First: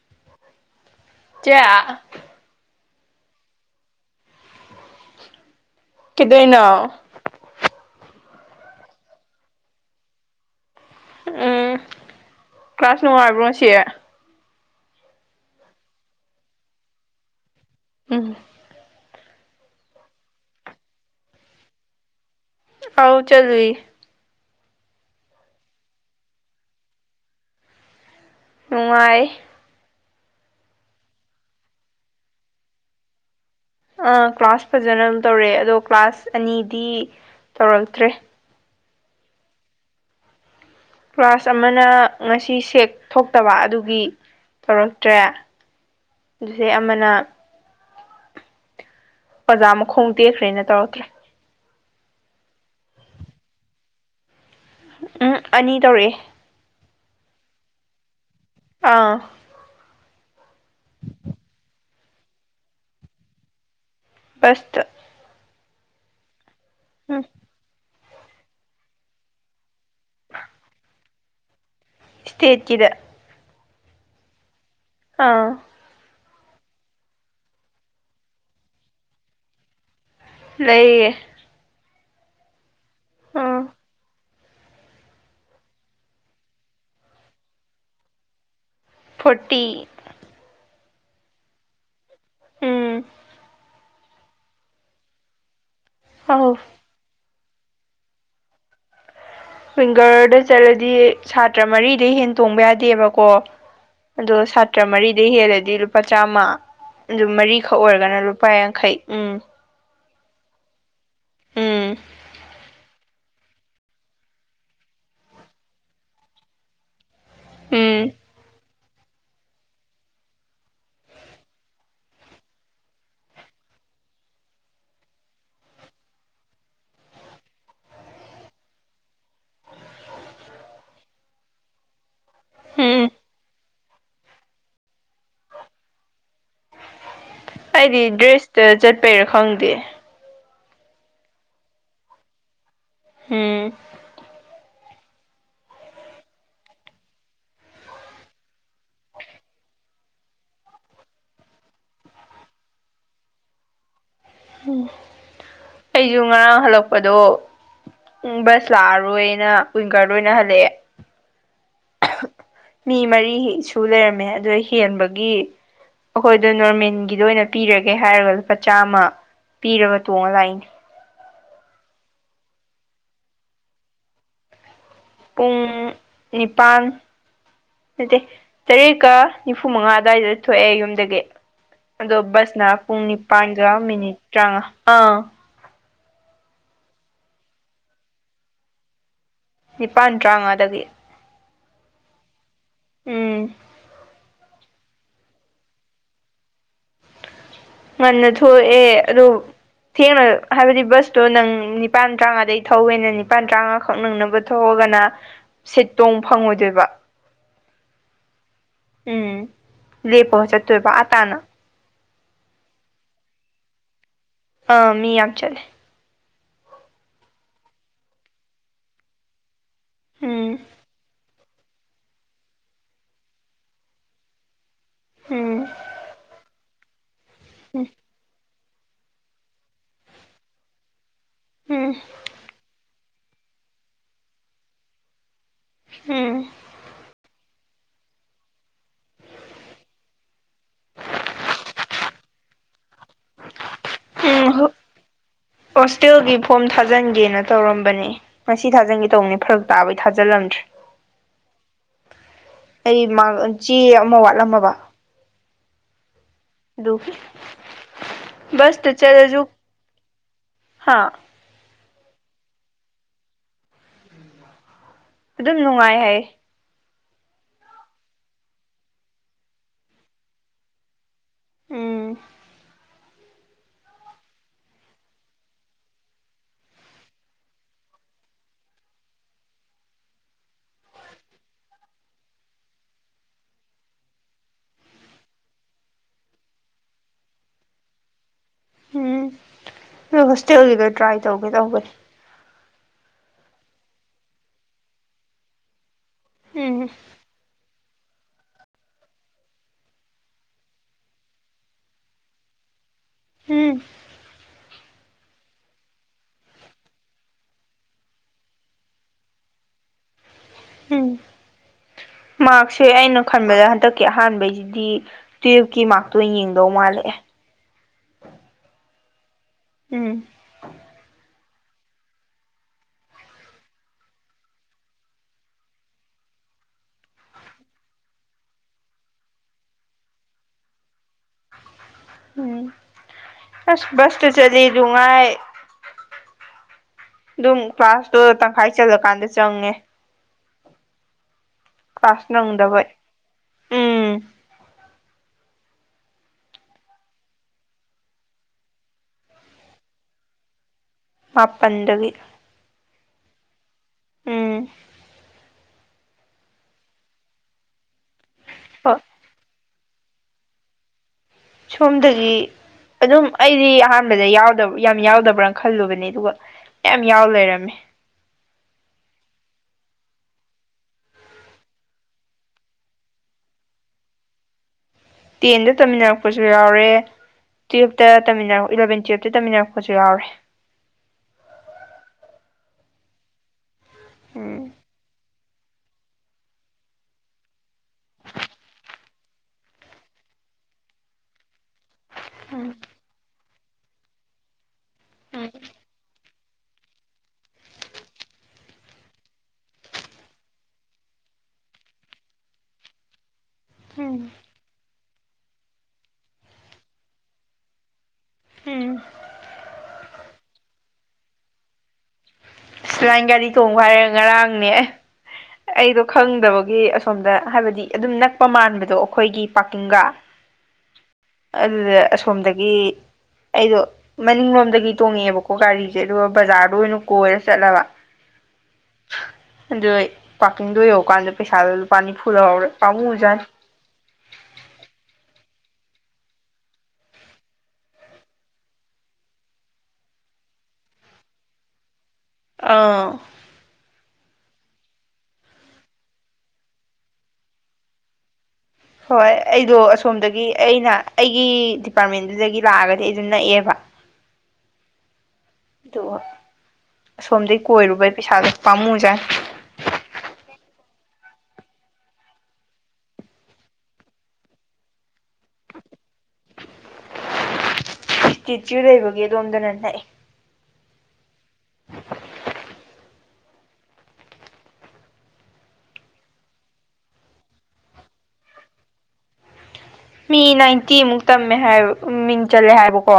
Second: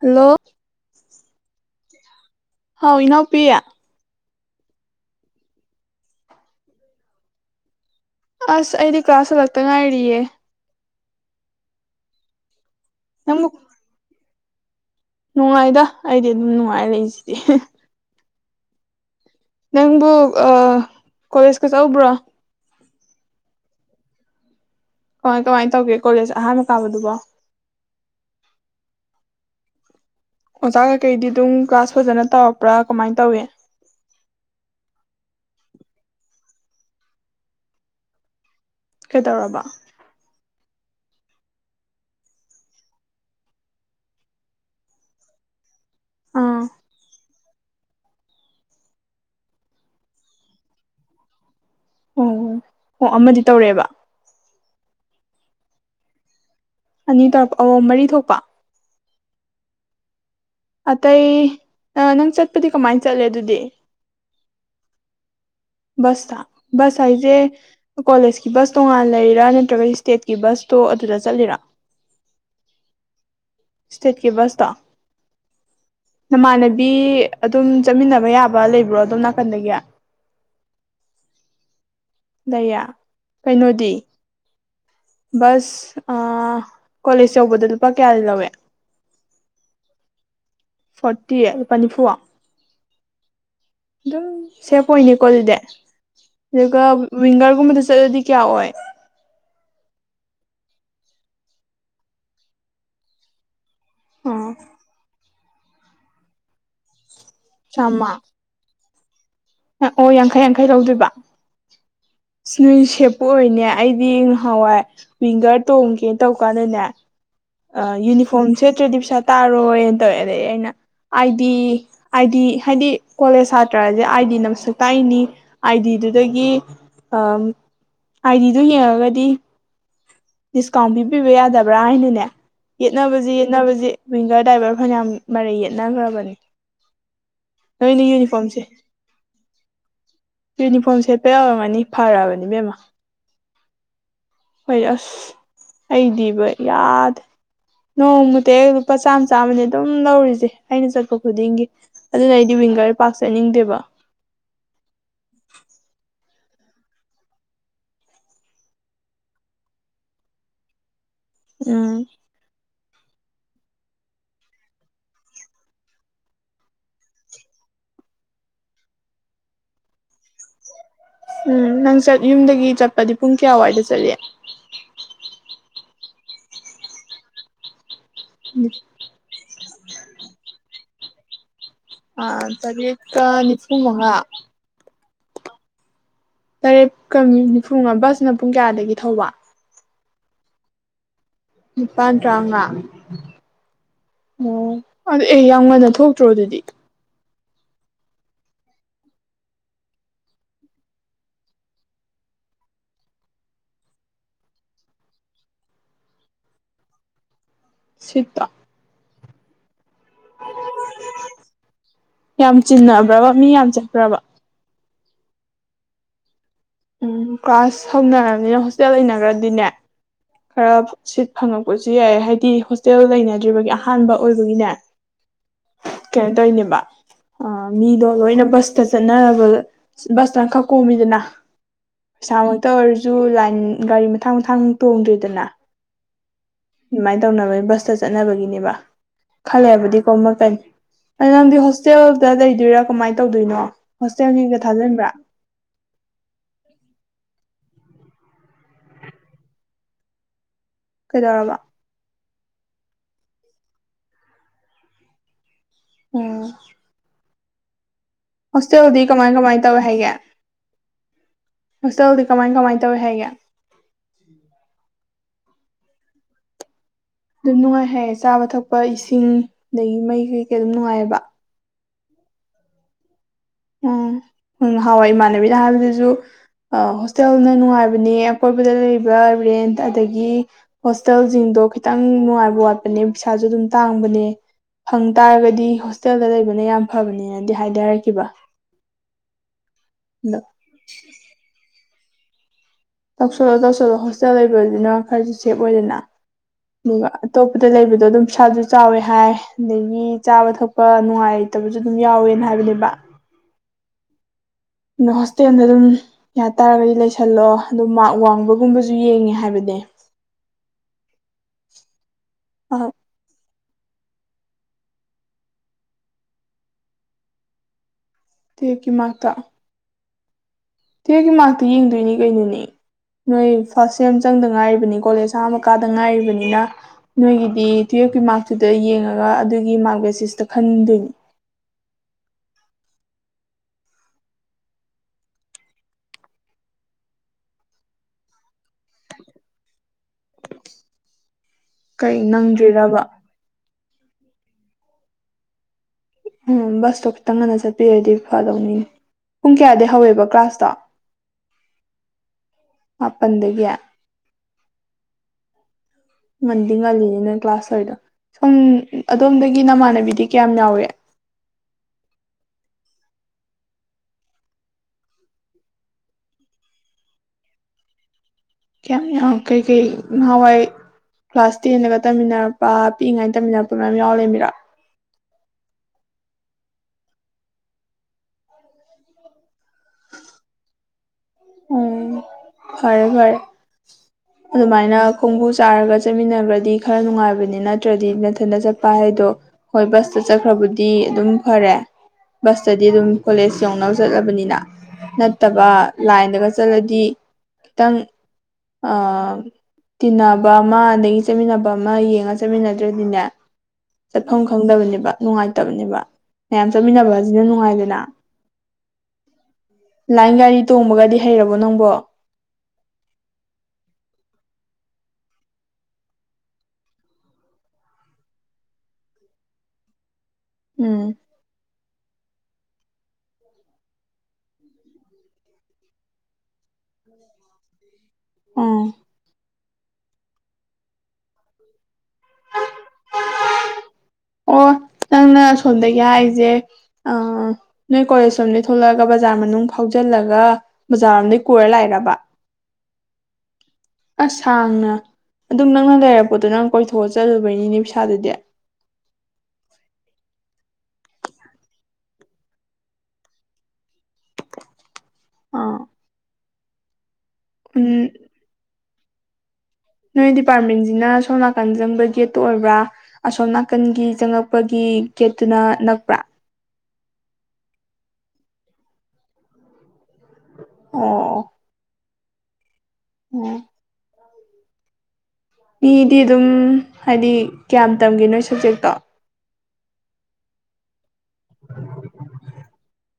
Hello ꯆꯦ ꯍꯥꯎ ꯏꯅꯥꯎꯄꯤ ꯀꯩꯗꯧꯔꯤꯅꯣ ꯑꯁ ꯑꯩꯗꯤ ꯀ꯭ꯂꯥꯁ ꯍꯜꯂꯛꯇ ꯉꯥꯏꯔꯤꯌꯦ ꯎꯝ ꯀ꯭ꯂꯥꯁ ꯅꯨꯡꯉꯥꯏꯕ꯭ꯔꯣ ꯅꯪꯕꯨ ꯉꯁꯤ ꯅꯨꯡꯉꯥꯏꯗ ꯑꯩꯗꯤ ꯑꯗꯨꯝ ꯅꯨꯡꯉꯥꯏꯔ ꯂꯩꯁꯤꯗꯤ ꯎꯝ ꯅꯪꯕꯨ ꯑꯥ ꯀꯣꯂꯦꯖꯀꯥ ꯆꯠꯂꯨꯕ꯭ꯔꯣ ꯑꯥꯎ ꯆꯠꯂꯨꯏ ꯀꯃꯥꯏ ꯀꯃꯥꯏꯅ ꯇꯧꯒꯦ ꯀꯣꯂꯦꯖ ꯑꯍꯥꯟꯕ ꯀꯥꯕꯗꯨꯕꯣ ꯅꯨꯡꯉꯥꯏ ꯑꯣꯖꯥ ꯀꯩꯀꯩꯗꯤ ꯑꯗꯨꯝ ꯀ꯭ꯂꯥꯁ ꯐꯖꯅ ꯇꯧꯔꯛꯄ꯭ꯔꯥ ꯀꯃꯥꯏꯅ ꯇꯧꯏ ꯑ ꯀ꯭ꯂꯥꯁ ꯐꯖꯅ ꯑꯗꯨꯝ ꯇꯧꯔꯛꯑꯦ ꯑꯗꯣ ꯀ꯭ꯂꯥꯁ ꯑꯅꯤꯗꯤ ꯇꯧꯔꯛꯇ꯭ꯔꯦ ꯀꯩꯗꯧꯔꯕ ꯀ꯭ꯂꯥꯁ ꯑꯃꯅ ꯉꯁꯤ ꯁꯦꯛ ꯊꯣꯛꯇꯕ ꯑꯗꯨꯒꯤ ꯇꯧꯔꯛꯇ꯭ꯔꯦ ꯑꯥ ꯑꯗꯨꯗꯩ ꯑꯃꯅ ꯑꯣꯖꯥ ꯃꯈꯣꯡ ꯇꯦꯛꯈ꯭ꯔꯦꯅ ꯇꯧꯔꯛꯇ꯭ꯔꯦ ꯑꯣ ꯑꯣ ꯑꯃꯗꯤ ꯇꯧꯔꯛꯑꯦꯕ ꯎꯝꯍꯨꯛ ꯑꯅꯤ ꯇꯧꯔꯛꯑꯦ ꯑꯅꯤ ꯇꯧꯔꯛꯄ ꯑꯣ ꯃꯔꯤ ꯊꯣꯛꯄ ꯑꯥ ꯑꯇꯩ ꯅꯪ ꯆꯠꯄꯗꯤ ꯀꯃꯥꯏꯅ ꯆꯠꯂꯦ ꯑꯗꯨꯗꯤ ꯕꯁꯇ ꯕꯁꯇ ꯕꯁ ꯎꯝ ꯍꯥꯏꯖꯦ ꯀꯣꯂꯦꯖꯀꯤ ꯕꯁ ꯇꯣꯉꯥꯟ ꯂꯩꯔꯤꯔꯥ ꯅꯠꯇ꯭ꯔꯒ ꯏꯁꯇꯦꯠꯀꯤ ꯕꯁꯇꯣ ꯑꯗꯨꯗ ꯆꯠꯂꯤꯔꯥ ꯏꯁ꯭ꯇꯦꯠꯀꯤꯗ ꯏꯁꯇꯦꯠꯀꯤ ꯕꯁꯇ ꯑ ꯅꯃꯥꯟꯅꯕꯤ ꯑꯗꯨꯝ ꯆꯠꯃꯤꯟꯅꯕ ꯌꯥꯕ ꯂꯩꯕ꯭ꯔꯣ ꯑꯗꯣꯝ ꯅꯥꯀꯟꯗꯒꯤ ꯂꯩꯌꯦ ꯂꯩꯌꯦ ꯑꯥ ꯀꯩꯅꯣꯗꯤ ꯕꯁ ꯀꯣꯂꯦꯖ ꯌꯧꯕꯗ ꯂꯨꯄꯥ ꯀꯌꯥꯗꯤ ꯂꯧꯋꯦ ꯐꯣꯔꯇꯤ ꯐꯣꯔꯇꯤ ꯂꯨꯄꯥ ꯅꯤꯐꯨ ꯎꯝ ꯑꯗꯨꯝ ꯁꯦꯐ ꯑꯣꯏꯅꯦꯀꯣ ꯑꯗꯨꯗꯤ ꯑꯧ ꯑꯗꯨꯒ ꯋꯤꯡꯒꯔꯒꯨꯝꯕꯗ ꯆꯠꯂꯗꯤ ꯀꯌꯥ ꯑꯣꯏ ꯋꯤꯡꯒꯔꯗ ꯆꯠꯂꯗꯤ ꯁꯥꯇ꯭ꯔ ꯃꯔꯤꯗꯩ ꯍꯦꯟ ꯇꯣꯡꯕ ꯌꯥꯗꯦꯕꯀꯣ ꯑꯗꯣ ꯑꯣ ꯁꯥꯇ꯭ꯔ ꯃꯔꯤꯗꯩ ꯍꯦꯜꯂꯗꯤ ꯂꯨꯄꯥ ꯆꯥꯝꯃ ꯑꯗꯨꯝ ꯃꯔꯤꯈꯛ ꯆꯥꯝꯃ ꯑꯣꯏꯔꯒꯅ ꯂꯨꯄꯥ ꯌꯥꯡꯈꯩ ꯎꯝ ꯑꯣ ꯌꯥꯡꯈꯩ ꯌꯥꯡꯈꯩ ꯂꯧꯗꯣꯏꯕ ꯎꯝ ꯅꯣꯏ ꯁꯦꯞꯄꯨ ꯑꯣꯏꯅꯦ ꯑꯩꯗꯤ ꯅꯍꯥꯟꯋꯥꯏ ꯋꯤꯡꯒꯔ ꯇꯣꯡꯒꯦ ꯇꯧꯀꯥꯟꯗꯅꯦ ꯑ ꯎꯝ ꯌꯨꯅꯤꯐꯣꯔ꯭ꯝ ꯁꯦꯠꯇ꯭ꯔꯗꯤ ꯄꯩꯁꯥ ꯇꯥꯔꯣꯏꯅ ꯇꯧꯋꯦ ꯑꯗꯩ ꯑꯩꯅ ꯑꯥꯏ ꯗꯤ ꯑꯥꯏ ꯗꯤ ꯍꯥꯏꯗꯤ ꯀꯣꯂꯦꯖ ꯁꯥꯇ꯭ꯔꯁꯦ ꯑꯥ ꯑꯥꯏꯗꯤꯅ ꯑꯃꯁꯨ ꯄꯥꯏꯅꯤ ꯑꯥꯏ ꯗꯤꯗꯨꯗꯒꯤ ꯑꯝ ꯑꯥꯏꯗꯤꯗꯨ ꯌꯦꯡꯉꯒꯗꯤ ꯗꯤꯁꯀꯥꯎꯟ ꯄꯤꯕꯤꯕ ꯌꯥꯗꯕ꯭ꯔꯥ ꯍꯥꯏꯅꯅꯦ ꯎꯝ ꯌꯦꯠꯅꯕꯁꯤ ꯌꯦꯠꯅꯕꯁꯤ ꯋꯤꯡꯒꯔ ꯗ꯭ꯔꯥꯏꯚꯔ ꯐꯅꯌꯥꯝ ꯃꯔꯩ ꯌꯦꯠꯅꯈ꯭ꯔꯕꯅꯦ ꯑꯩꯗꯤ ꯗ꯭ꯔꯦꯁꯇ ꯆꯠꯄꯩꯔꯥ ꯈꯪꯗꯦ ꯌꯨꯅꯤꯐꯣꯔꯝ ꯁꯦꯠꯄ ꯑꯣꯏꯔꯝꯒꯅꯤ ꯐꯔꯕꯅꯤ ꯏꯕꯦꯝꯃ ꯎꯝ ꯍꯣꯏ ꯑꯁ ꯑꯩꯗꯤꯕ ꯌꯥꯗꯦ ꯅꯣꯡꯃꯇꯍꯦꯛ ꯂꯨꯄꯥ ꯆꯥꯝꯃ ꯆꯥꯝꯃꯅꯦ ꯑꯗꯨꯝ ꯂꯧꯔꯤꯁꯦ ꯑꯩꯅ ꯆꯠꯄ ꯈꯨꯗꯤꯡꯒꯤ ꯑꯗꯨꯅ ꯑꯩꯗꯤ ꯋꯤꯡꯒꯔ ꯄꯥꯛ ꯆꯠꯅꯤꯡꯗꯦꯕ ꯎꯝ ꯑꯩꯁꯨ ꯉꯔꯥꯡ ꯍꯜꯂꯛꯄꯗꯣ ꯎꯝ ꯕꯁ ꯂꯥꯛꯑꯔꯣꯏꯅ ꯋꯤꯡꯒꯔꯗ ꯑꯣꯏꯅ ꯍꯜꯂꯛꯑꯦ ꯎꯝ ꯃꯤ ꯃꯔꯤ ꯁꯨ ꯂꯩꯔꯝꯃꯦ ꯑꯗꯨꯏ ꯍꯦꯟꯕꯒꯤ ꯑꯩꯈꯣꯏꯗꯣ ꯅꯣꯔꯃꯦꯜꯒꯤꯗ ꯑꯣꯏꯅ ꯄꯤꯔꯒꯦ ꯍꯥꯏꯔꯒ ꯂꯨꯄꯥ ꯆꯥꯝꯃ ꯄꯤꯔꯒ ꯇꯣꯡꯉ ꯂꯥꯛꯏꯅꯦ ꯎꯝ ꯅꯪ ꯆꯠ ꯌꯨꯝꯗꯒꯤ ꯆꯠꯄꯗꯤ ꯄꯨꯡ ꯀꯌꯥꯋꯥꯏꯗ ꯆꯠꯂꯤ ꯄꯨꯡ ꯅꯤꯄꯥꯟ ꯅꯠꯇꯦ ꯇꯔꯦꯠꯀ ꯅꯤꯐꯨꯃꯉꯥ ꯑꯗꯨꯋꯥꯏꯗ ꯊꯣꯛꯑꯦ ꯌꯨꯝꯗꯒꯤ꯫ ꯑꯗꯣ ꯕꯁꯅ ꯄꯨꯡ ꯇꯔꯦꯠꯀ ꯅꯤꯄꯥꯟꯒ ꯅꯤꯐꯨ ꯃꯤꯅꯤꯠ ꯃꯉꯥ ꯇꯔꯥꯉꯥ ꯑꯥ ꯇꯔꯦꯠꯀ ꯃꯤꯅꯤꯐꯨꯉꯥ ꯕꯁꯅ ꯄꯨꯡ ꯀꯌꯥꯗꯒꯤ ꯊꯧꯕ? ꯅꯤꯄꯥꯟ ꯇꯔꯥꯉꯥꯗꯒꯤ꯫ ꯅꯤꯄꯥꯥꯟ ꯇꯔꯥꯉꯥ ꯎꯝ ꯃꯣ ꯑꯗꯣ ꯑꯦ ꯌꯥꯝ ꯉꯟꯅ ꯊꯣꯛꯇ꯭ꯔꯣ ꯑꯗꯨꯗꯤ ꯉꯟꯅ ꯊꯣꯛꯑꯦ ꯑꯗꯨ ꯊꯦꯡꯅ ꯍꯥꯏꯕꯗꯤ ꯕꯁꯇꯣ ꯅꯪ ꯅꯤꯄꯥꯟ ꯇꯔꯥꯃꯉꯥꯗꯒꯤ ꯊꯧꯋꯦꯅ ꯅꯤꯄꯥꯟ ꯇꯔꯥꯉꯥꯈꯛ ꯅꯪꯅꯕ ꯊꯣꯛꯑꯒꯅ ꯁꯤꯠ ꯇꯣꯡ ꯐꯪꯉꯣꯏꯗꯣꯏꯕ꯫ ꯁꯤꯠꯇꯣ ꯎꯝ ꯂꯦꯞꯄꯒ ꯆꯠꯇꯣꯏꯕ ꯑ ꯇꯥꯅ ꯌꯥꯝ ꯆꯤꯟꯅꯕ꯭ꯔꯕ ꯃꯤ ꯌꯥꯝ ꯆꯠꯄ꯭ꯔꯕ? ꯑꯥ ꯃꯤ ꯌꯥꯝ ꯆꯠꯂꯦ ꯎꯝ ꯀ꯭ꯂꯥꯁ ꯍꯧꯅꯔꯕꯃꯤꯅ ꯍꯣꯁꯇꯦꯜ ꯂꯩꯅꯒꯔꯗꯤꯅꯦ ꯎꯝ ꯈꯔ ꯁꯤꯠ ꯐꯪꯉꯛꯄꯖꯨ ꯌꯥꯏ ꯍꯥꯏꯗꯤ ꯍꯣꯁꯇꯦꯜ ꯂꯩꯅꯗ꯭ꯔꯤꯕꯒꯤ ꯑꯍꯥꯟꯕ ꯑꯣꯏꯕꯒꯤꯅꯦ ꯎꯝ ꯀꯩꯅꯣ ꯇꯧꯔꯤꯅꯦꯕ ꯑ ꯎꯝ ꯃꯤꯗꯣ ꯂꯣꯏꯅ ꯕꯁ ꯇ ꯆꯠꯅꯔꯕꯗ ꯕꯁꯇꯅ ꯈꯔ ꯀꯣꯝꯃꯤꯗꯅ ꯎꯝ ꯄꯩꯁꯥꯃꯛꯇ ꯑꯣꯏꯔ ꯖꯨ ꯂꯥꯏꯟ ꯒꯥꯔꯤ ꯃꯊꯥꯡ ꯃꯊꯥꯡ ꯇꯣꯡꯗ꯭ꯔꯤꯗꯅ ꯎꯝ ꯑꯗꯨꯃꯥꯏꯅ ꯇꯧꯅꯕꯒꯤ ꯕꯁꯇ ꯆꯠꯅꯕꯒꯤꯅꯦꯕ ꯈ ꯂꯩꯔꯕꯨꯗꯤ ꯀꯣꯃꯛꯀꯅꯤ ꯑꯗ‌ꯣ ꯅꯪꯗꯤ ꯍꯣꯁꯇꯦꯜꯗ ꯂꯩꯗꯣꯏꯔꯥ ꯀꯃꯥꯏ ꯇꯧꯗꯣꯏꯅꯣ? ꯍꯣꯁꯇꯦꯜꯒꯤꯒ ꯎꯝ ꯊꯥꯖꯟꯕ꯭ꯔꯥ ꯍꯣꯁꯇꯦꯜꯒꯤ ꯐꯣꯝ ꯊꯥꯖꯟꯒꯦꯅ ꯇꯧꯔꯝꯕꯅꯦ꯫ ꯉꯁꯤ ꯊꯥꯖꯟꯒꯦ ꯇꯧꯅꯦ ꯐꯔꯛ ꯇꯥꯕꯩ ꯊꯥꯖꯜꯂꯝꯗ꯭ꯔꯦ꯫ ꯀꯩꯗꯧꯔꯕ? ꯑꯩ ꯃꯥꯛ ꯑꯥ ꯆꯦ ꯑꯃ ꯋꯥꯠꯂꯝꯃꯕ꯫ ꯎꯝ ꯑꯗꯨ ꯍꯣꯁꯇꯦꯜꯗꯤ ꯀꯃꯥꯏ ꯀꯃꯥꯏ ꯇꯧꯏ ꯍꯥꯏꯒꯦ ꯍꯥ ꯍꯣꯁꯇꯦꯜꯗꯤ ꯀꯃꯥꯏ ꯀꯃꯥꯏ ꯇꯧꯏ ꯍꯥꯏꯒꯦ ꯑꯗꯨꯝ ꯅꯨꯡꯉꯥꯏ ꯍꯥꯏ ꯑꯗꯨꯝ ꯅꯨꯡꯉꯥꯏ ꯍꯥꯏꯌꯦ ꯆꯥꯕ ꯊꯛꯄ ꯏꯁꯤꯡ ꯑꯗꯒꯤ ꯃꯩ ꯀꯩ ꯀꯩ ꯑꯗꯨꯝ ꯅꯨꯡꯉꯥꯏꯕ ꯎꯝ ꯎꯝ ꯉꯥꯍꯥꯋꯥꯏ ꯏꯃꯥꯟꯅꯕꯤꯅ ꯍꯥꯏꯕꯗꯖꯨ ꯑꯥ ꯍꯣꯁꯇꯦꯜꯅ ꯅꯨꯡꯉꯥꯏꯕꯅꯦ ꯑꯀꯣꯏꯕꯗ ꯂꯩꯔꯤꯕ ꯔꯦꯟꯠ ꯑꯗꯒꯤ ꯍꯣꯁꯇꯦꯜꯖꯤꯡꯗꯣ ꯈꯤꯇꯪ ꯅꯨꯡꯉꯥꯏꯕ ꯋꯥꯠꯄꯅꯦ ꯄꯩꯁꯥꯖꯨ ꯑꯗꯨꯝ ꯇꯥꯡꯕꯅꯦ ꯐꯪ ꯇꯥꯔꯒꯗꯤ ꯍꯣꯁꯇꯦꯜꯗ ꯂꯩꯕꯅ ꯌꯥꯝ ꯐꯕꯅꯦꯅꯗꯤ ꯍꯥꯏꯗꯤ ꯍꯥꯏꯔꯛꯈꯤꯕ ꯎꯝ ꯑꯗꯣ ꯍꯣꯁꯇꯦꯜꯒꯤꯗ‌ꯣ ꯇ꯭ꯔꯥꯏ ꯇꯧꯒꯦ ꯇꯧꯕꯅꯤ꯫ ꯇꯧꯁꯜꯂꯣ ꯇꯧꯁꯜꯂꯣ ꯍꯣꯁꯇꯦꯜ ꯂꯩꯕꯖꯤꯅ ꯈꯔꯖꯨ ꯁꯦꯞ ꯑꯣꯏꯗꯅ ꯎꯝ ꯑꯗꯨꯒ ꯑꯇꯣꯞꯄꯗ ꯂꯩꯕꯗꯣ ꯑꯗꯨꯝ ꯄꯩꯁꯥꯖꯨ ꯆꯥꯎꯔꯦ ꯍꯥꯏ ꯑꯗꯒꯤ ꯆꯥꯕ ꯊꯛꯄ ꯅꯨꯡꯉꯥꯏꯇꯕꯖꯨ ꯑꯗꯨꯝ ꯌꯥꯎꯋꯦꯅ ꯍꯥꯏꯕꯅꯦꯕ꯫ ꯎꯝ ꯅ ꯍꯣꯁꯇꯦꯜꯗ ꯑꯗꯨꯝ ꯌꯥꯇꯥꯥꯔꯒꯗꯤ ꯂꯩꯁꯜꯂꯣ ꯑꯗꯨ ꯃꯥꯛ ꯋꯥꯡꯕꯒꯨꯝꯕꯖꯨ ꯌꯦꯡꯉꯦ ꯍꯥꯏꯕꯅꯦ ꯎꯝ ꯃꯥꯔ꯭ꯛꯁꯦ ꯑꯍ ꯑꯩꯅ ꯈꯟꯕꯗ ꯍꯟꯗꯛꯀꯤ ꯑꯍꯥꯟꯕꯩꯖꯤꯗꯤ ꯇꯨꯌꯦꯜꯐꯀꯤ ꯃꯥꯔꯛꯇꯣ ꯑꯣꯏꯅ ꯌꯦꯡꯗꯧ ꯃꯥꯜꯂꯛꯑꯦ꯫ ꯇꯨꯌꯦꯜꯐꯀꯤ ꯃꯥꯛꯇꯣ ꯎꯝ ꯇꯨꯋꯦꯐꯀꯤ ꯃꯥꯛꯇꯨ ꯌꯦꯡꯗꯣꯏꯅꯤ ꯀꯩꯅꯣꯅꯦ꯫ ꯅꯣꯏ ꯐꯥꯔꯁ ꯁꯦꯝ ꯆꯪꯗ ꯉꯥꯏꯔꯤꯕꯅꯤ ꯀꯣꯂꯦꯖ ꯑꯍꯥꯟꯕ ꯀꯥꯗ ꯉꯥꯏꯔꯤꯕꯅꯤꯅ꯫ ꯅꯣꯏꯒꯤꯗꯤ ꯇꯨꯌꯦꯜꯞꯀꯤ ꯃꯥꯔꯛꯇꯨꯗ ꯌꯦꯡꯉꯒ ꯑꯗꯨꯒꯤ ꯃꯥꯔꯛ ꯕꯦꯁꯤꯁꯇ ꯈꯟꯗꯣꯏꯅꯤ ꯎꯝ ꯑꯁ ꯁ ꯇ ꯆꯂ ꯂꯨꯒ ꯑꯗꯨꯝ ꯀ꯭ꯂꯥꯁꯇꯣ ꯇꯪꯈꯥꯏ ꯆꯜꯂꯀꯥꯟꯗ ꯆꯪꯉꯦ ꯀꯩ ꯀ꯭ꯂꯥꯁ ꯅꯪꯗꯕꯩ ꯅꯪꯗ꯭ꯣꯏꯔꯕ ꯎꯝ ꯎꯝ ꯕꯁꯇꯣ ꯈꯤꯇꯪ ꯉꯟꯅ ꯆꯠꯄꯤꯔꯗꯤ ꯐꯗꯧꯅꯤ ꯄꯨꯡ ꯀꯌꯥꯗ ꯍꯧꯋꯦꯕ ꯀ꯭ꯂꯥꯁꯇꯣ ꯃꯥ ꯄꯟꯗꯨꯕꯤ ꯃꯥꯄꯟꯗꯒꯤ ꯎꯝ ꯃꯟꯗꯤ ꯉꯜꯂꯤꯅꯤ ꯅꯣꯏ ꯀ꯭ꯂꯥꯁ ꯑꯣꯏꯗꯣ ꯁꯣꯨꯝ ꯍꯣꯏ ꯑꯗꯣꯝꯗꯒꯤ ꯅꯃꯥꯟꯅꯕꯤꯗꯤ ꯀꯌꯥꯝ ꯌꯥꯎꯏꯦ ꯁꯣꯝꯗꯗꯤ ꯑꯗꯨꯝ ꯑꯩꯗꯤ ꯑꯍꯥꯟꯕꯗ ꯌꯥꯎꯗꯕ ꯌꯥꯝ ꯌꯥꯎꯗꯕ꯭ꯔꯅ ꯈꯜꯂꯨꯕꯅꯦ ꯑꯗꯨꯒ ꯌꯥꯝ ꯌꯥꯎ ꯂꯩꯔꯝꯃꯤ ꯀꯌꯥ ꯀꯩꯀꯩ ꯅꯋꯥꯏ ꯀ꯭ꯂꯥꯁ ꯇꯦꯟꯗꯒ ꯇꯝꯃꯤꯟꯅꯔꯛꯄ ꯄꯤꯛꯏꯉꯥꯏꯅ ꯇꯝꯃꯤꯟꯅꯛꯄ ꯃꯌꯥꯝ ꯌꯥꯎꯔꯦ ꯃꯤꯔꯣ ꯇꯦꯟꯗ ꯇꯝꯃꯤꯟꯅꯔꯛꯄꯁꯨ ꯌꯥꯎꯔꯦ ꯇꯨꯌꯦꯜꯞꯇ ꯇꯝꯃꯤꯟꯅꯔꯛ ꯏꯂꯕꯦꯟ ꯇꯨꯌꯦꯜꯞꯇ ꯇꯝꯃꯤꯟꯅꯔꯛꯄꯁꯨ ꯌꯥꯎꯔꯦ ꯎꯝ ꯐꯔꯦ ꯐꯔꯦ ꯎꯝ ꯑꯗꯨꯃꯥꯏꯅ ꯈꯣꯡꯕꯨ ꯆꯥꯔꯒ ꯆꯠꯃꯤꯟꯅꯕꯗꯤ ꯈꯔ ꯅꯨꯡꯉꯥꯏꯕꯅꯤ ꯅꯠꯇ꯭ꯔꯗꯤ ꯃꯊꯗ ꯆꯠꯄ ꯍꯥꯏꯗꯣ ꯍꯣꯏ ꯕꯁꯇ ꯆꯠꯈ꯭ꯔꯕꯨꯗꯤ ꯑꯗꯨꯝ ꯐꯔꯦ ꯎꯝ ꯕꯁꯇꯗꯤ ꯑꯗꯨꯝ ꯀꯣꯂꯦꯖ ꯌꯧꯅꯕ ꯆꯠꯂꯕꯅꯤꯅ ꯅꯠꯇꯕ ꯂꯥꯏꯟꯗꯒ ꯆꯠꯂꯗꯤ ꯈꯤꯇꯪ ꯇꯤꯟꯅꯕ ꯑꯃ ꯑꯗꯒꯤ ꯆꯠꯃꯤꯟꯅꯕ ꯑꯃ ꯌꯦꯡꯉ ꯆꯠꯃꯤꯟꯅꯗ꯭ꯔꯗꯤꯅꯦ ꯎꯝ ꯆꯠꯐꯝ ꯈꯪꯗꯕꯅꯦꯕ ꯅꯨꯡꯉꯥꯏꯇꯕꯅꯦꯕ ꯃꯌꯥꯝ ꯆꯠꯃꯤꯟꯅꯕꯁꯤꯅ ꯅꯨꯡꯉꯥꯏꯗꯅ ꯎꯝ ꯂꯥꯏꯟ ꯒꯥꯔꯤ ꯇꯣꯡꯕꯒꯗꯤ ꯍꯩꯔꯕꯣ ꯅꯪꯕꯣ ꯁꯤꯂꯥꯏ ꯒꯥꯔꯤ ꯊꯣꯡꯕ ꯍꯥꯏꯔꯦ ꯉꯔꯥꯡꯅꯦ ꯑꯩꯗꯣ ꯈꯪꯗꯕꯒꯤ ꯑꯁꯣꯝꯗ ꯍꯥꯏꯕꯗꯤ ꯑꯗꯨꯝ ꯅꯛꯄ ꯃꯥꯟꯕꯗꯣ ꯑꯩꯈꯣꯏꯒꯤ ꯄꯥꯔꯀꯤꯡꯒ [unintelligible] ꯎꯝ ꯑꯗꯨꯗ ꯑꯁꯣꯝꯗꯒꯤ ꯑꯩꯗꯣ ꯃꯅꯤꯡꯂꯣꯝꯗꯒꯤ ꯇꯣꯡꯉꯛꯑꯦꯕꯀꯣ ꯒꯥꯔꯤꯁꯦ ꯑꯗꯨꯒ ꯕꯖꯥꯔꯗ ꯑꯣꯏꯅ ꯀꯣꯏꯔ ꯆꯠꯂꯕ ꯎꯝ ꯑꯗꯣ ꯄꯥꯔꯀꯤꯡꯗꯣ ꯌꯧꯔꯀꯥꯟꯗ ꯄꯩꯁꯥꯗꯣ ꯂꯨꯄꯥ ꯅꯤꯐꯨ ꯂꯧꯔꯦ ꯄꯥꯃꯨꯖꯥꯅꯤ ꯑꯣ ꯅꯪꯅ ꯁꯣꯝꯗꯒꯤ ꯍꯥꯏꯁꯦ ꯑ ꯅꯣꯏ ꯀꯣꯂꯦꯖ ꯂꯣꯝꯗ ꯊꯣꯛꯂꯛꯑꯒ ꯕꯖꯥꯔ ꯃꯅꯨꯡ ꯐꯥꯎꯖꯤꯜꯂꯒ ꯕꯖꯥꯔꯣꯝꯗꯒꯤꯩ ꯀꯣꯏꯔ ꯂꯥꯛꯏꯔꯕ ꯑꯥ ꯑꯁ ꯁꯥꯡꯅ ꯑꯗꯨꯝ ꯅꯪꯅ ꯂꯩꯔꯛꯄꯗꯣ ꯅꯪ ꯀꯣꯏꯊꯣꯛꯑ ꯆꯠꯂꯨꯕꯩꯅꯤꯅꯦ ꯄꯩꯁꯥꯗꯨꯗꯤ ꯍꯣꯏ ꯑꯩꯗꯣ ꯑꯁꯣꯝꯗꯒꯤ ꯑꯩꯅ ꯑꯩꯒꯤ ꯗꯤꯄꯥꯔꯠꯃꯦꯟꯗꯨꯗꯒꯤ ꯂꯥꯛꯑꯒꯗꯤ ꯑꯩꯁꯨ ꯅꯛꯑꯦꯕ ꯑꯥ ꯑꯗꯨꯒ ꯑꯁꯣꯝꯗꯒꯤꯩ ꯎꯝ ꯀꯣꯏꯔꯨꯕꯩ ꯄꯩꯁꯥꯗ ꯄꯝꯨ ꯌꯥꯥꯏ ꯅꯣꯏ ꯗꯤꯄꯥꯔꯠꯃꯦꯟꯁꯤꯅ ꯁꯣꯝ ꯅꯥꯀꯟ ꯆꯪꯕ ꯒꯦꯠꯇ ꯑꯣꯏꯕ꯭ꯔꯥ ꯑꯁꯣꯝ ꯅꯥꯀꯟꯒꯤ ꯆꯪꯉꯛꯄꯒꯤ ꯦꯠꯇꯨꯅ ꯅꯛꯄ꯭ꯔꯥ ꯏꯁꯇꯤꯆꯌꯨ ꯂꯩꯕꯒꯤ ꯑꯗꯣꯝꯗꯅ ꯅꯛꯑꯦ ꯑꯣ ꯎꯝ ꯃꯤꯗꯤ ꯑꯗꯨꯝ ꯍꯥꯏꯗꯤ ꯀꯌꯥꯝ ꯇꯝꯒꯦ ꯅꯣꯏ ꯁꯕꯖꯦꯛꯇꯣ ꯃꯤ ꯅꯥꯏꯟꯇꯤꯃꯨꯛ ꯇꯝꯃꯦ ꯍꯥꯏꯕ ꯃꯤꯡ ꯆꯜꯂꯦ ꯍꯥꯏꯕꯀꯣ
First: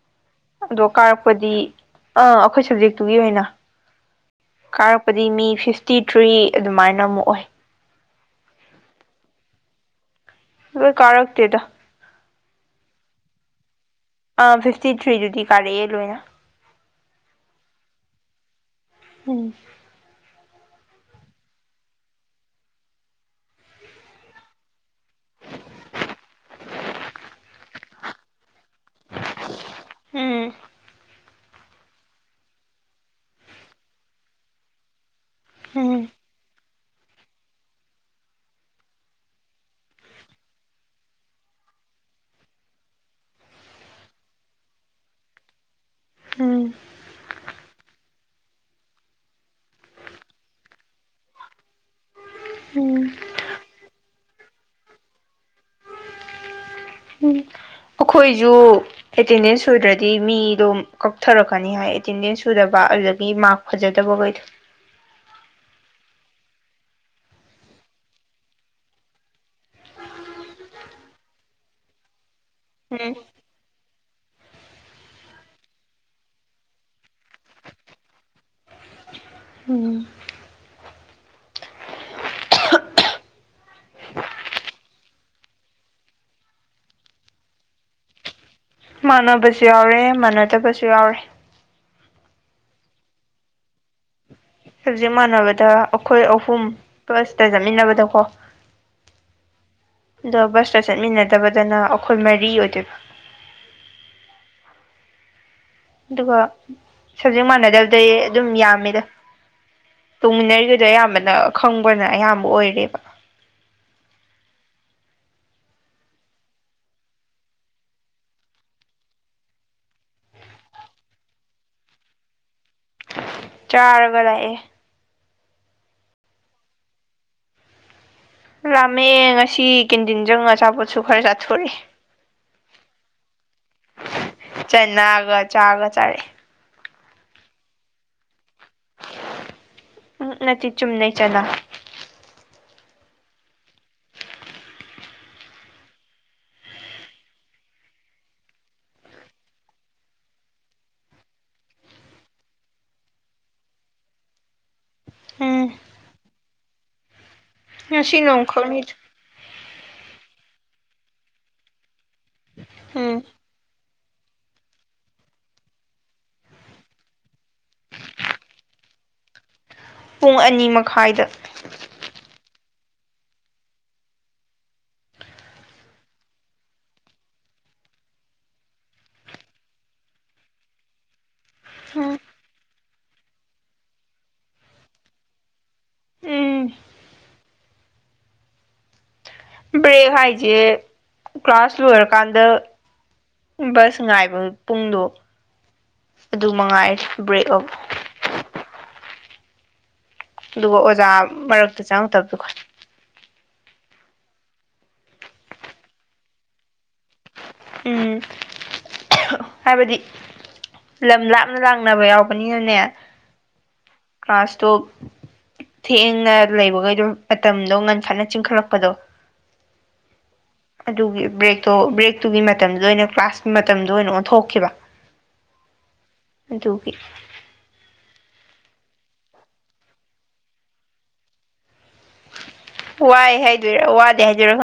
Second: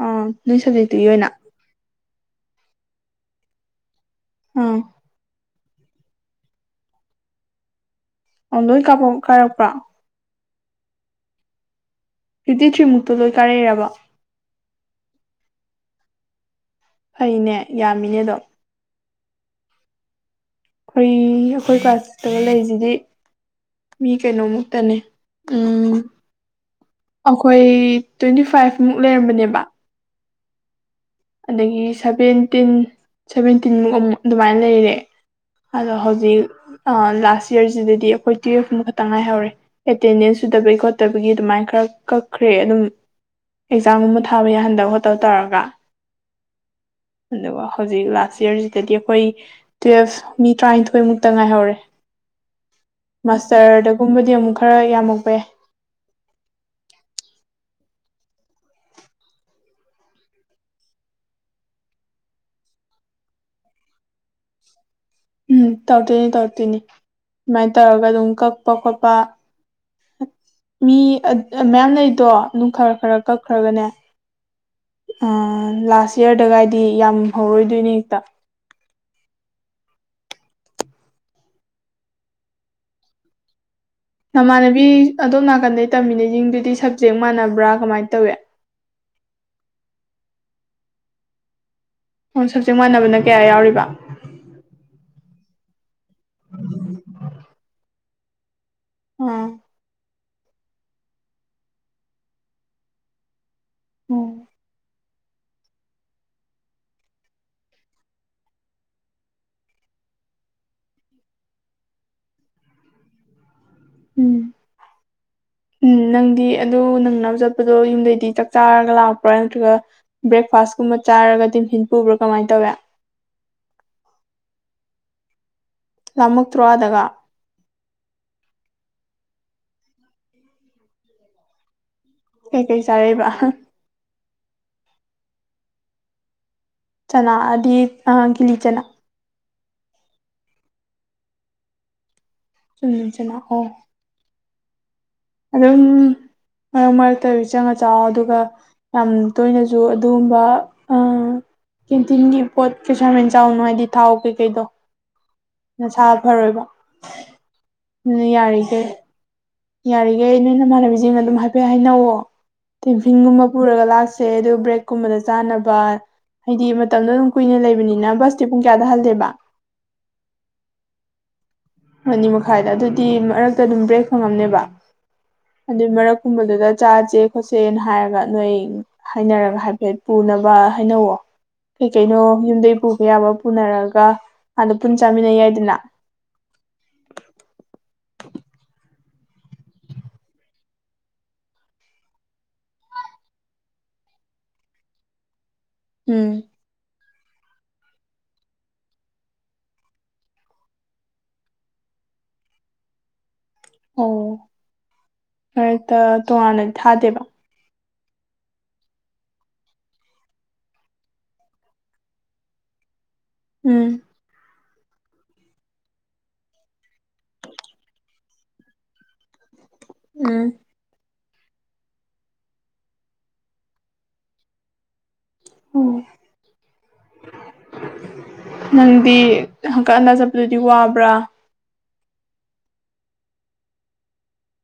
ꯑꯥ ꯅꯣꯏ ꯑꯗꯣ ꯁꯕꯖꯦꯛꯇꯨꯒꯤ ꯑꯣꯏꯅ ꯀꯥꯔꯛꯄꯗꯤ ꯑꯥ ꯑꯩꯈꯣꯏ ꯁꯕꯖꯦꯛꯇꯨꯒꯤ ꯑꯣꯏꯅ ꯑꯥ ꯀꯥꯔꯛ ꯗꯤ ꯃꯤ ꯐꯤꯐꯇꯤ ꯊ꯭ꯔꯤ ꯑꯗꯨꯃꯥꯏꯅ ꯑꯃꯨꯛ ꯑꯣꯏ ꯑꯣ ꯂꯣꯏ ꯀꯥꯞꯄ ꯀꯥꯔꯛꯄ꯭ꯔꯥ ꯑꯗꯨ ꯀꯥꯔꯛꯇꯗ ꯐꯤꯞꯇꯤ ꯊ꯭ꯔꯤꯃꯨꯛꯇ ꯂꯣꯏ ꯀꯥꯔꯦꯔꯕ ꯑꯥ ꯐꯤꯐꯇꯤ ꯊ꯭ꯔꯤꯗꯨꯗꯤ ꯀꯥꯔꯛꯑꯦ ꯂꯣꯏꯅ ꯐꯩꯅꯦ ꯌꯥꯝꯃꯤꯅꯦ ꯑꯗꯣ ꯎꯝ ꯑꯩꯈꯣꯏ ꯑꯩꯈꯣꯏ ꯀ꯭ꯂꯥꯁꯇꯒꯥ ꯂꯩꯔꯤꯁꯤꯗꯤ ꯃꯤ ꯀꯩꯅꯣꯃꯨꯛꯇꯅꯦ ꯎꯝ ꯑꯩꯈꯣꯏ ꯇ꯭ꯋꯦꯟꯇꯤ ꯐꯥꯏꯚ ꯃꯨꯛ ꯂꯩꯔꯝꯕꯅꯦꯕ ꯎꯝ ꯑꯗꯒꯤ ꯁꯚꯦꯟꯇꯤꯟ ꯁꯚꯦꯟꯇꯤꯟꯃꯨꯛ ꯑꯃꯨꯛ ꯑꯗꯨꯃꯥꯏꯅ ꯂꯩꯔꯦ ꯑꯗꯣ ꯎꯝ ꯍꯧꯖꯤꯛ ꯂꯥꯁ ꯏꯌꯥꯔꯁꯤꯗꯗꯤ ꯑꯩꯈꯣꯏ ꯇꯨꯌꯦꯜꯐꯃꯨ ꯈꯛꯇ ꯉꯥꯏꯍꯧꯔꯦ ꯑꯦꯇꯦꯟꯗꯦꯟꯁ ꯁꯨꯗꯕꯒꯤ ꯈꯣꯠꯇꯕꯒꯤ ꯑꯗꯨꯃꯥꯏꯅ ꯈꯔ ꯀꯛꯈ꯭ꯔꯦ ꯑꯗꯨꯝ ꯑꯦꯛꯖꯥꯝꯒꯨꯝꯕ ꯊꯥꯕ ꯌꯥꯍꯟꯗꯕ ꯈꯣꯠꯇꯕ ꯇꯧꯔꯒ ꯎꯝ ꯑꯗꯨꯒ ꯍꯧꯖꯤꯛ ꯂꯥꯁ ꯏꯌꯥꯔꯁꯤꯗꯗꯤ ꯑꯩꯈꯣꯏ ꯇꯨꯌꯦꯜꯐ ꯃꯤ ꯇꯔꯥꯅꯤꯊꯣꯏꯃꯨꯛꯇ ꯉꯥꯏꯍꯧꯔꯦ ꯎꯝ ꯃꯁꯇꯔꯗꯒꯨꯝꯕꯗꯤ ꯑꯃꯨꯛ ꯈꯔ ꯌꯥꯝꯃꯛꯄ ꯌꯥꯏ ꯎꯝ ꯑꯩꯈꯣꯏꯁꯨ ꯑꯦꯇꯦꯟꯗꯦꯟꯁ ꯁꯨꯗ꯭ꯔꯗꯤ ꯃꯤꯗꯣ ꯀꯛꯊꯔꯛꯀꯅꯤ ꯍꯥꯏ ꯑꯦꯇꯦꯟꯗꯦꯟꯁ ꯁꯨꯗꯕ ꯑꯗꯨꯗꯒꯤ ꯃꯥꯥꯛ ꯐꯖꯗꯕꯈꯩꯗꯣ ꯎꯝ ꯇꯧꯔꯛꯇꯣꯏꯅꯤ ꯇꯧꯔꯛꯇꯣꯏꯅꯤ ꯑꯗꯨꯃꯥꯏꯅ ꯇꯧꯔꯒ ꯑꯗꯨꯝ ꯀꯛꯄ ꯈꯣꯠꯄ ꯃꯤ ꯃꯌꯥꯝ ꯂꯩꯗꯣ ꯑꯗꯨꯝ ꯈꯔ ꯎꯝ ꯈꯔ ꯀꯛ ꯀꯛꯈꯔꯒꯅꯦ ꯑ ꯂꯥꯁ ꯏꯌꯔꯗꯒꯥꯏꯗꯤ ꯌꯥꯝ ꯍꯧꯔꯣꯏꯗꯣꯏꯅꯦ ꯍꯦꯛꯇ ꯎꯝ ꯅꯃꯥꯟꯅꯕꯤ ꯑꯗꯣꯝ ꯅꯥꯀꯟꯗꯩ ꯇꯝꯃꯤꯅꯩꯁꯤꯡꯗꯨꯗꯤ ꯁꯞꯖꯦꯛ ꯃꯥꯟꯅꯕ꯭ꯔꯥ ꯀꯃꯥꯏꯅ ꯇꯧꯋꯦ ꯃꯥꯟꯅꯕꯁꯨ ꯌꯥꯎꯔꯦ ꯃꯥꯟꯅꯗꯕꯁꯨ ꯌꯥꯎꯔꯦ ꯑꯣꯝ ꯁꯞꯖꯦꯛ ꯃꯥꯟꯅꯕꯅ ꯀꯌꯥ ꯌꯥꯎꯔꯤꯕ ꯁꯞꯖꯦꯛ ꯃꯥꯟꯅꯕꯗ ꯑꯩꯈꯣꯏ ꯑꯍꯨꯝ ꯐꯁꯇ ꯆꯠꯃꯤꯟꯅꯕꯗ ꯀꯣ ꯎꯝ ꯑꯗꯣ ꯕꯁꯇ ꯆꯠꯃꯤꯟꯅꯗꯕꯗꯅ ꯑꯩꯈꯣꯏ ꯃꯔꯤ ꯑꯣꯏꯗꯣꯏꯕ ꯑꯣ ꯑꯗꯨꯒ ꯁꯕꯖꯦꯛ ꯃꯥꯟꯅꯗꯕꯗꯩ ꯑꯗꯨꯝ ꯌꯥꯝꯃꯤꯗ ꯇꯣꯡꯃꯤꯟꯅꯔꯤꯕꯗꯣ ꯑꯌꯥꯝꯕꯅ ꯈꯪꯕꯅ ꯑꯌꯥꯝꯕ ꯑꯣꯏꯔꯦꯕ ꯎꯝ [unintelligible] ꯎꯝ ꯅꯪꯗꯤ ꯑꯗꯨ ꯅꯪꯅꯕ ꯆꯠꯄꯗꯣ ꯌꯨꯝꯗꯩꯗꯤ ꯆꯥꯛ ꯆꯥꯔꯒ ꯂꯥꯛꯄ꯭ꯔꯥ ꯅꯠꯇ꯭ꯔꯒ ꯕ꯭ꯔꯦꯛꯐꯥꯁꯀꯨꯝꯕ ꯆꯥꯔꯒ ꯍꯤꯐꯤꯟ ꯄꯨꯕ꯭ꯔꯥ ꯀꯃꯥꯏꯅ ꯇꯧꯋꯦ ꯆꯥꯔꯒ ꯂꯥꯛꯑꯦ ꯂꯥꯃꯛꯇ꯭ꯔꯣ ꯑꯥꯗꯀꯥ ꯂꯥꯃꯛꯑꯦ ꯉꯁꯤ ꯀꯦꯟꯖꯤꯟ ꯆꯪꯉꯥ ꯑꯆꯥꯄꯣꯠꯁꯨ ꯈꯔ ꯆꯥꯊꯣꯛꯑꯦ ꯀꯩ ꯀꯩ ꯆꯥꯔꯛꯏꯕ ꯆꯅꯥꯒ ꯆꯥꯒ ꯆꯥꯔꯛꯑꯦ ꯆꯅꯥ ꯑꯗꯤ ꯀꯤꯂꯤ ꯆꯅꯥ ꯎꯛ ꯅꯠꯇꯀ ꯆꯨꯝꯅꯩ ꯆꯅꯥ ꯎꯝ ꯆꯅꯥ ꯑꯣ ꯑꯗꯨꯝ ꯃꯔꯛ ꯃꯔꯛꯇꯒ ꯆꯪꯉ ꯆꯥꯑꯣ ꯑꯗꯨꯒ ꯌꯥꯝ ꯇꯣꯏꯅꯁꯨ ꯑꯗꯨꯒꯨꯝꯕ ꯀꯦꯟꯇꯤꯟꯒꯤ ꯄꯣꯠ ꯀꯩꯁꯨ ꯌꯥꯝ ꯍꯦꯟꯅ ꯆꯥꯔꯨꯅꯨ ꯍꯥꯏꯗꯤ ꯊꯥꯎ ꯀꯩꯀꯩꯗꯣ ꯎꯝ ꯅꯁꯥ ꯐꯔꯣꯏꯕ ꯉꯁꯤ ꯑꯗꯨꯅ ꯌꯥꯔꯤꯈꯩ ꯅꯣꯡꯃꯈꯛꯅꯤꯗ ꯌꯥꯔꯤꯈꯩ ꯅꯣꯏꯅ ꯏꯃꯥꯟꯅꯕꯤꯁꯤꯡ ꯑꯗꯨꯝ ꯍꯥꯏꯐꯦꯠ ꯍꯥꯏꯅꯧꯋꯣ ꯎꯝ ꯇꯤꯐꯤꯟꯒꯨꯝꯕ ꯄꯨꯔꯒ ꯂꯥꯛꯁꯦ ꯑꯗꯨ ꯕ꯭ꯔꯦꯛꯀꯨꯝꯕꯗ ꯆꯥꯅꯕ ꯍꯥꯏꯗꯤ ꯃꯇꯝꯗꯣ ꯑꯗꯨꯝ ꯀꯨꯏꯅ ꯂꯩꯕꯅꯤꯅ ꯕꯁꯇꯤ ꯄꯨꯡ ꯀꯌꯥꯗ ꯍꯜꯂꯦꯕ ꯄꯨꯡ ꯑꯅꯤ ꯃꯈꯥꯏꯗ ꯑꯅꯤ ꯃꯈꯥꯏꯗ ꯑꯗꯨꯗꯤ ꯃꯔꯛꯇ ꯑꯗꯨꯝ ꯕ꯭ꯔꯦꯛ ꯐꯪꯉꯝꯅꯦꯕ ꯑꯗꯨꯏ ꯃꯔꯛ ꯀꯨꯝꯕꯗꯨꯗ ꯆꯥꯥꯁꯦ ꯈꯣꯠꯆꯦꯅ ꯍꯥꯏꯔꯒ ꯅꯣꯏ ꯍꯥꯏꯅꯔꯒ ꯍꯥꯏꯐꯦꯠ ꯄꯨꯅꯕ ꯍꯥꯏꯅꯧꯋꯣ ꯀꯩ ꯎꯝ ꯀꯩꯅꯣ ꯌꯨꯝꯗꯩ ꯄꯨꯕ ꯌꯥꯕ ꯄꯨꯅꯔꯒ ꯑꯥꯗ ꯄꯨꯟ ꯆꯥꯃꯤꯟꯅꯩ ꯌꯥꯏꯗꯅ ꯎꯝ [unintelligible] ꯕ꯭ꯔꯦꯛ ꯍꯥꯏꯁꯦ ꯀ꯭ꯂꯥꯁ ꯂꯣꯏꯔꯀꯥꯟꯗ ꯕꯁ ꯉꯥꯏꯕ ꯄꯨꯡꯗꯣ ꯎꯝ ꯃꯉꯥꯏ ꯕ꯭ꯔꯦꯛ ꯑꯞ ꯑꯗꯨꯒ ꯑꯣꯖꯥ ꯃꯔꯛꯇ ꯆꯪꯉꯛꯇꯕꯗꯨꯒ ꯑꯣ ꯃꯔꯛꯇ ꯇꯣꯉꯥꯟꯅꯗ ꯊꯥꯗꯦꯕ ꯎꯝ ꯍꯥꯏꯕꯗꯤ ꯂꯝ ꯂꯥꯞꯅ ꯂꯥꯛꯅꯕ ꯌꯥꯎꯕꯅꯤꯅꯅꯦ ꯎꯝ ꯀ꯭ꯂꯥꯁꯇꯣ ꯊꯦꯡꯅ ꯂꯩꯕꯒꯩꯗꯣ ꯃꯇꯝꯗꯣ ꯉꯟꯈꯠꯅ ꯆꯤꯡꯈꯠꯂꯛꯄꯗꯣ ꯎꯝ ꯑꯗꯨꯒꯤ ꯕ꯭ꯔꯦꯛꯇꯣ ꯕ꯭ꯔꯦꯛꯇꯨꯒꯤ ꯃꯇꯝꯗꯨꯗ ꯑꯣꯏꯅ ꯀ꯭ꯂꯥꯁꯀꯤ ꯃꯇꯝꯗꯣ ꯑꯣꯏꯅ ꯑꯣꯟꯊꯣꯛꯈꯤꯕ ꯑꯗꯨꯒꯤ ꯑꯣ ꯅꯪꯗꯤ ꯍꯪꯀꯠ ꯍꯟꯗ ꯆꯠꯄꯗꯨꯗꯤ ꯋꯥꯕ꯭ꯔꯥ ꯋꯥꯏ ꯍꯥꯏꯗꯣꯏꯔ ꯋꯥꯗꯦ ꯍꯥꯏꯗꯣꯏꯔ